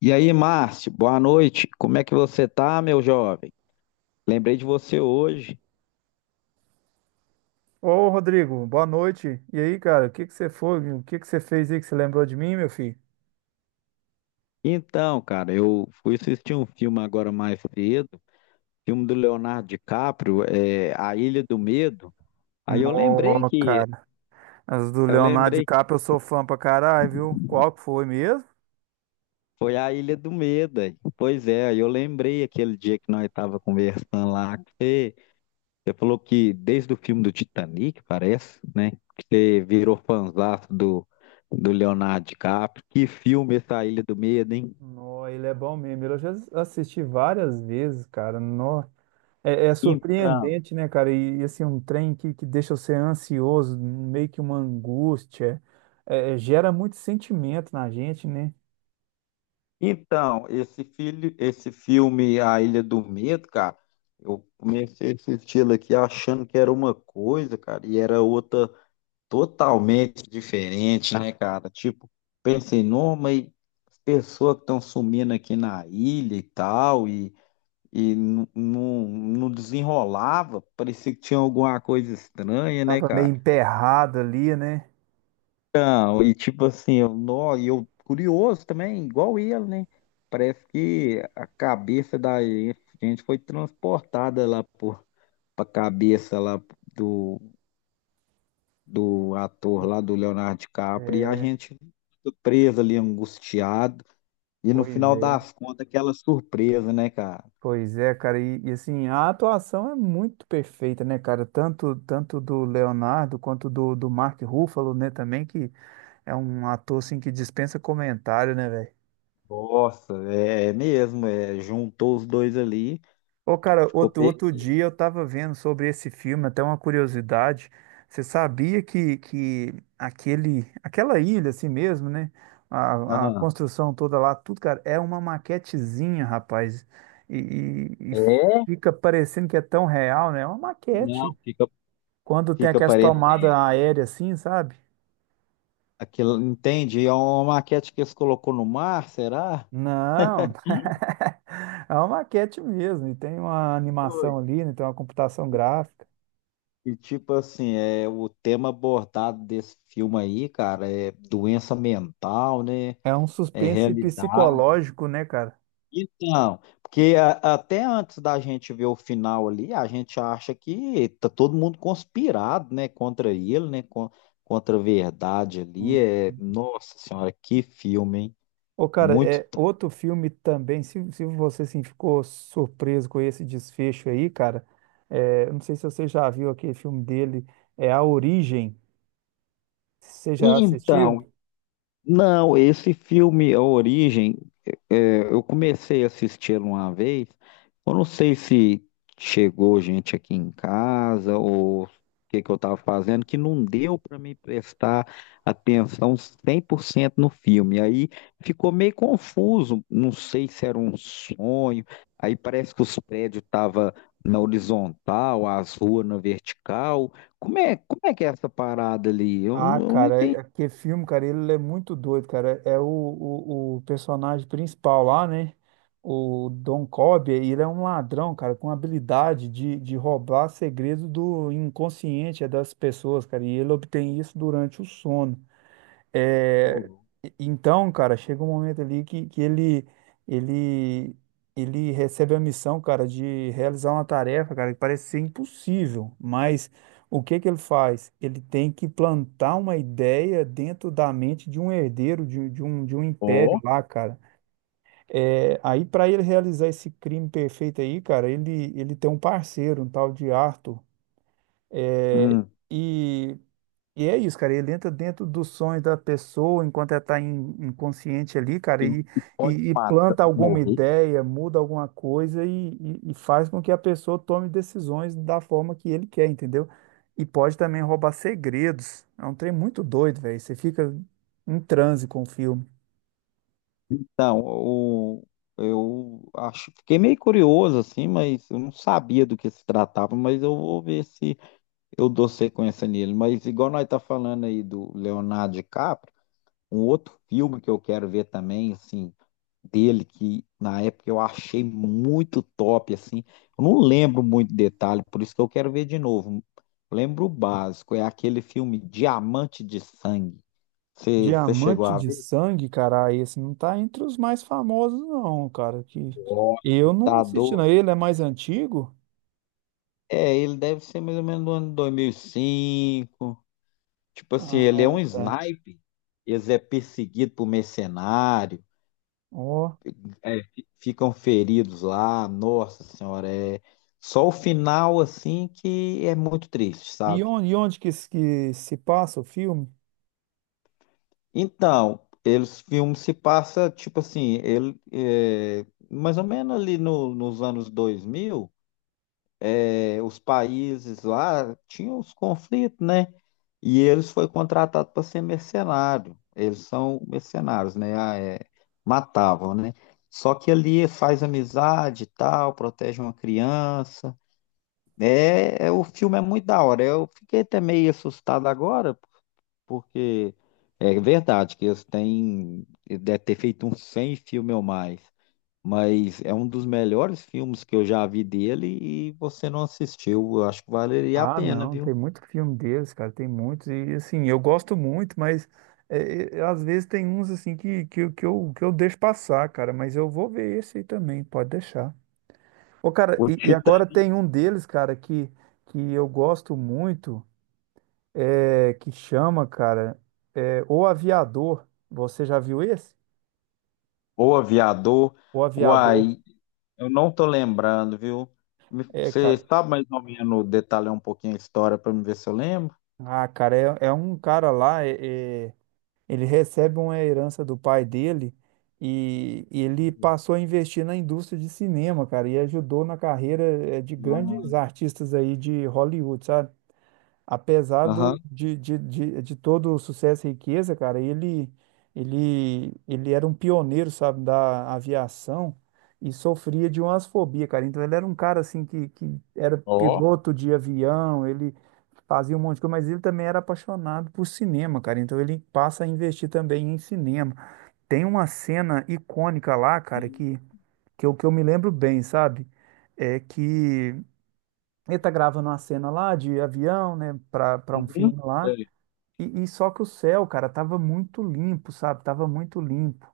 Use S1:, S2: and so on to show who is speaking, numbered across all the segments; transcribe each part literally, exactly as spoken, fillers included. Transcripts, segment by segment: S1: E aí, Márcio, boa noite. Como é que você tá, meu jovem? Lembrei de você hoje.
S2: Ô, Rodrigo, boa noite. E aí, cara, o que que você foi? O que que você fez aí que você lembrou de mim, meu filho?
S1: Então, cara, eu fui assistir um filme agora mais cedo, filme do Leonardo DiCaprio, é, A Ilha do Medo. Aí eu lembrei
S2: Ô,
S1: que,
S2: cara, as do
S1: eu
S2: Leonardo
S1: lembrei que
S2: DiCaprio eu sou fã pra caralho, viu? Qual que foi mesmo?
S1: foi A Ilha do Medo. Aí. Pois é, aí eu lembrei aquele dia que nós tava conversando lá, que você, você falou que desde o filme do Titanic, parece, né? Que você virou fãzaço do, do Leonardo DiCaprio. Que filme essa Ilha do Medo, hein?
S2: Nó, ele é bom mesmo. Eu já assisti várias vezes, cara. Nó. É, é
S1: Então,
S2: surpreendente, né, cara? E, e, assim, um trem que, que deixa você ansioso, meio que uma angústia. É, é, gera muito sentimento na gente, né?
S1: então, esse filho, esse filme A Ilha do Medo, cara, eu comecei a assistir ele aqui achando que era uma coisa, cara, e era outra totalmente diferente, né, cara? Tipo, pensei, não, mas as pessoas que estão sumindo aqui na ilha e tal, e, e não não- não desenrolava, parecia que tinha alguma coisa estranha, né,
S2: Tava meio
S1: cara?
S2: emperrado ali, né?
S1: Então, e tipo assim, eu, nó, e eu curioso também, igual ele, né? Parece que a cabeça da gente foi transportada lá por, pra cabeça lá do, do ator lá do Leonardo DiCaprio e a
S2: É,
S1: gente ficou preso ali, angustiado. E no
S2: pois
S1: final
S2: é.
S1: das contas, aquela surpresa, né, cara?
S2: Pois é, cara, e, e assim, a atuação é muito perfeita, né, cara? Tanto, tanto do Leonardo quanto do, do Mark Ruffalo, né, também, que é um ator, assim, que dispensa comentário, né, velho?
S1: Nossa, é, é mesmo, é, juntou os dois ali,
S2: Ô,
S1: que
S2: cara,
S1: ficou
S2: outro,
S1: pe...
S2: outro dia eu tava vendo sobre esse filme, até uma curiosidade. Você sabia que, que aquele, aquela ilha, assim mesmo, né? A, a
S1: Aham.
S2: construção toda lá, tudo, cara, é uma maquetezinha, rapaz. E, e, e
S1: É?
S2: fica parecendo que é tão real, né? É uma
S1: Não,
S2: maquete.
S1: fica,
S2: Quando tem
S1: fica
S2: aquelas
S1: parecendo.
S2: tomadas aéreas assim, sabe?
S1: Aquilo, entende? É uma maquete que eles colocou no mar, será?
S2: Não, é uma maquete mesmo, e tem uma
S1: Oi.
S2: animação ali, né? Tem uma computação gráfica.
S1: E tipo assim, é o tema abordado desse filme aí, cara, é doença mental, né?
S2: É um
S1: É
S2: suspense
S1: realidade.
S2: psicológico, né, cara?
S1: Então, porque a- até antes da gente ver o final ali, a gente acha que tá todo mundo conspirado, né, contra ele, né, con- contra a verdade ali.
S2: Hum.
S1: É, nossa senhora, que filme, hein?
S2: Ô, cara,
S1: Muito.
S2: é outro filme também. Se, se você assim, ficou surpreso com esse desfecho aí, cara, é, eu não sei se você já viu aquele filme dele, é A Origem. Você já
S1: Então,
S2: assistiu?
S1: não, esse filme, A Origem, é, eu comecei a assistir uma vez. Eu não sei se chegou gente aqui em casa ou o que que eu estava fazendo, que não deu para me prestar atenção cem por cento no filme. Aí ficou meio confuso, não sei se era um sonho. Aí parece que os prédios estavam na horizontal, as ruas na vertical. Como é, como é que é essa parada ali? Eu,
S2: Ah,
S1: eu não
S2: cara, é-
S1: entendi.
S2: aquele filme, cara, ele é muito doido, cara. É o, o, o personagem principal lá, né? O Don Cobb, ele é um ladrão, cara, com habilidade de, de roubar segredos do inconsciente é das pessoas, cara. E ele obtém isso durante o sono.
S1: Ô,
S2: É,
S1: louco.
S2: e- então, cara, chega um momento ali que, que ele, ele, ele recebe a missão, cara, de realizar uma tarefa, cara, que parece ser impossível, mas o que que ele faz? Ele tem que plantar uma ideia dentro da mente de um herdeiro, de, de um, de um império lá, cara. É, aí, para ele realizar esse crime perfeito aí, cara, ele, ele tem um parceiro, um tal de Arthur. É,
S1: Hum.
S2: e e é isso, cara. Ele entra dentro dos sonhos da pessoa enquanto ela está inconsciente ali, cara,
S1: E,
S2: e,
S1: e pode
S2: e, e
S1: mata,
S2: planta alguma
S1: morrer?
S2: ideia, muda alguma coisa e, e, e faz com que a pessoa tome decisões da forma que ele quer, entendeu? E pode também roubar segredos. É um trem muito doido, velho. Você fica em transe com o filme.
S1: Então, o, eu acho, fiquei meio curioso assim, mas eu não sabia do que se tratava, mas eu vou ver se eu dou sequência nele. Mas igual nós tá falando aí do Leonardo DiCaprio, um outro filme que eu quero ver também, assim, dele que na época eu achei muito top, assim. Eu não lembro muito detalhe, por isso que eu quero ver de novo. Lembro o básico, é aquele filme Diamante de Sangue. Você chegou
S2: Diamante
S1: a...
S2: de Sangue, cara, ah, esse não tá entre os mais famosos, não, cara. Que eu
S1: Nossa,
S2: não
S1: tá
S2: assisti, não.
S1: doido.
S2: Ele é mais antigo?
S1: É, ele deve ser mais ou menos do ano dois mil e cinco. Tipo assim,
S2: Ah,
S1: ele é um
S2: tá.
S1: sniper. Eles é perseguido por mercenário.
S2: Ó.
S1: É, fi- ficam feridos lá. Nossa senhora, é só o final assim que é muito triste,
S2: E
S1: sabe?
S2: onde, e onde que se que se passa o filme?
S1: Então, eles filmes se passa tipo assim, ele é, mais ou menos ali no- nos anos dois mil. É, os países lá tinham os conflitos, né? E eles foi contratado para ser mercenário. Eles são mercenários, né? Ah, é, matavam, né? Só que ali faz amizade e tal, protege uma criança. É, é, o filme é muito da hora. Eu fiquei até meio assustado agora, porque é verdade que eles têm, deve ter feito uns cem filmes ou mais, mas é um dos melhores filmes que eu já vi dele e você não assistiu. Eu acho que valeria a
S2: Ah,
S1: pena,
S2: não,
S1: viu?
S2: tem muito filme deles, cara, tem muitos. E assim, eu gosto muito, mas é, é, às vezes tem uns assim que, que, eu- que, eu, que eu deixo passar, cara, mas eu vou ver esse aí também, pode deixar. Ô, cara,
S1: O
S2: e, e
S1: Tita,
S2: agora tem um deles, cara, que, que eu gosto muito, é, que chama, cara, é, O Aviador. Você já viu esse?
S1: o Aviador,
S2: O Aviador.
S1: uai, eu não tô lembrando, viu? Me-
S2: É,
S1: Você
S2: cara.
S1: sabe mais ou menos detalhar um pouquinho a história para me ver se eu lembro?
S2: Ah, cara, é, é um cara lá, é, é- ele recebe uma herança do pai dele e, e ele passou a investir na indústria de cinema, cara, e ajudou na carreira eh, de grandes
S1: Hum.
S2: artistas aí de Hollywood, sabe? Apesar
S1: Aham.
S2: do, de, de, de, de todo o sucesso e riqueza, cara, ele, ele, ele era um pioneiro, sabe, da aviação e sofria de umas fobias, cara. Então ele era um cara assim que, que era
S1: Ó.
S2: piloto de avião, ele fazia um monte de coisa, mas ele também era apaixonado por cinema, cara. Então ele passa a investir também em cinema. Tem uma cena icônica lá, cara, que, que, eu, que eu me lembro bem, sabe? É que ele tá gravando uma cena lá de avião, né, pra, pra um
S1: Uhum.
S2: filme lá.
S1: Sei,
S2: E, e só que o céu, cara, tava muito limpo, sabe? Tava muito limpo.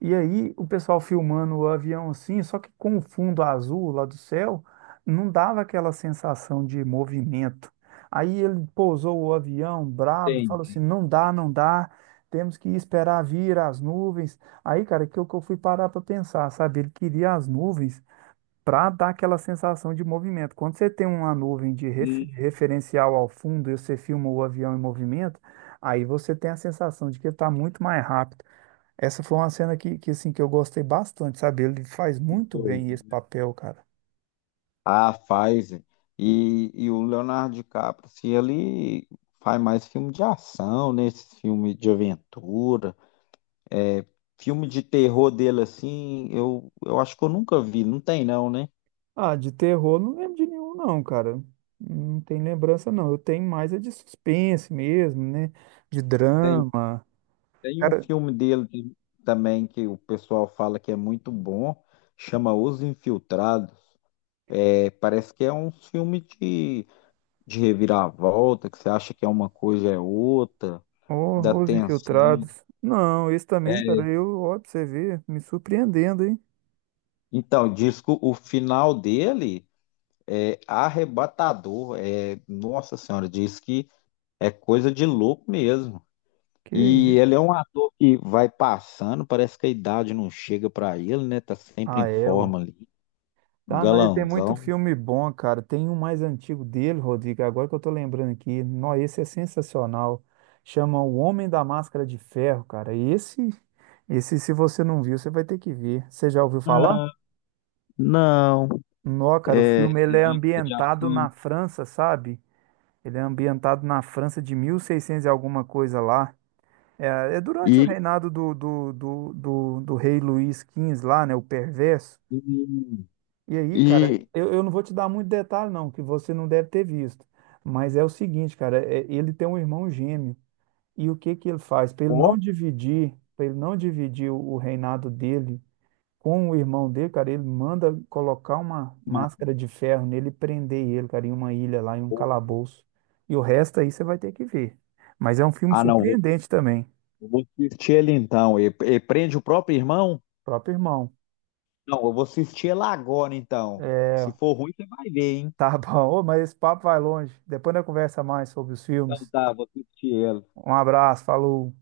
S2: E aí o pessoal filmando o avião assim, só que com o fundo azul lá do céu, não dava aquela sensação de movimento. Aí ele pousou o avião brabo, falou
S1: sei.
S2: assim: não dá, não dá, temos que esperar vir as nuvens. Aí, cara, que eu, que eu fui parar para pensar, sabe? Ele queria as nuvens para dar aquela sensação de movimento. Quando você tem uma nuvem de ref-
S1: Um,
S2: de referencial ao fundo e você filma o avião em movimento, aí você tem a sensação de que ele está muito mais rápido. Essa foi uma cena que, que, assim, que eu gostei bastante, sabe? Ele faz muito
S1: dois.
S2: bem esse papel, cara.
S1: A Pfizer e, e o Leonardo DiCaprio, se ele faz mais filme de ação, né? Esses filme de aventura, é, filme de terror dele assim, eu, eu acho que eu nunca vi, não tem não, né?
S2: Ah, de terror não lembro de nenhum, não, cara. Não tem lembrança, não. Eu tenho mais é de suspense mesmo, né? De
S1: Tem,
S2: drama.
S1: tem um
S2: Cara,
S1: filme dele de- também que o pessoal fala que é muito bom, chama Os Infiltrados. É, parece que é um filme de, de reviravolta, que você acha que é uma coisa é outra, da
S2: oh, Os
S1: tensão.
S2: Infiltrados. Não, esse também,
S1: É,
S2: cara, eu, ó, pra você ver, me surpreendendo, hein?
S1: então, disco, o final dele é arrebatador. É, nossa senhora, diz que é coisa de louco mesmo.
S2: Que
S1: E ele é um ator que vai passando, parece que a idade não chega para ele, né? Tá sempre em
S2: ah, é, ué.
S1: forma ali. Um
S2: Ah, não, ele tem muito
S1: Galanzão.
S2: filme bom, cara. Tem um mais antigo dele, Rodrigo, agora que eu tô lembrando aqui. Não, esse é sensacional. Chama O Homem da Máscara de Ferro, cara. Esse, esse, se você não viu, você vai ter que ver. Você já ouviu falar?
S1: Não,
S2: Não, cara, o
S1: é,
S2: filme ele
S1: é
S2: é
S1: de, é de
S2: ambientado na
S1: ação.
S2: França, sabe? Ele é ambientado na França de mil e seiscentos e seiscentos e alguma coisa lá. É, é durante o
S1: E,
S2: reinado do, do, do, do, do rei Luís Quinze lá, né? O perverso. E aí,
S1: e,
S2: cara,
S1: e
S2: eu, eu não vou te dar muito detalhe, não, que você não deve ter visto. Mas é o seguinte, cara, é- ele tem um irmão gêmeo. E o que que ele faz? Para ele
S1: ó,
S2: não dividir, para ele não dividir o, o reinado dele com o irmão dele, cara, ele manda colocar uma máscara de ferro nele e prender ele, cara, em uma ilha lá, em um calabouço. E o resto aí você vai ter que ver. Mas é um filme
S1: ah, não,
S2: surpreendente também.
S1: eu vou assistir ele então. Ele, ele prende o próprio irmão?
S2: Próprio irmão.
S1: Não, eu vou assistir ela agora, então.
S2: É,
S1: Se for ruim, você vai ver, hein?
S2: tá bom. Ô, mas esse papo vai longe. Depois nós conversa mais sobre os
S1: Então
S2: filmes.
S1: tá, vou assistir ela.
S2: Um abraço, falou.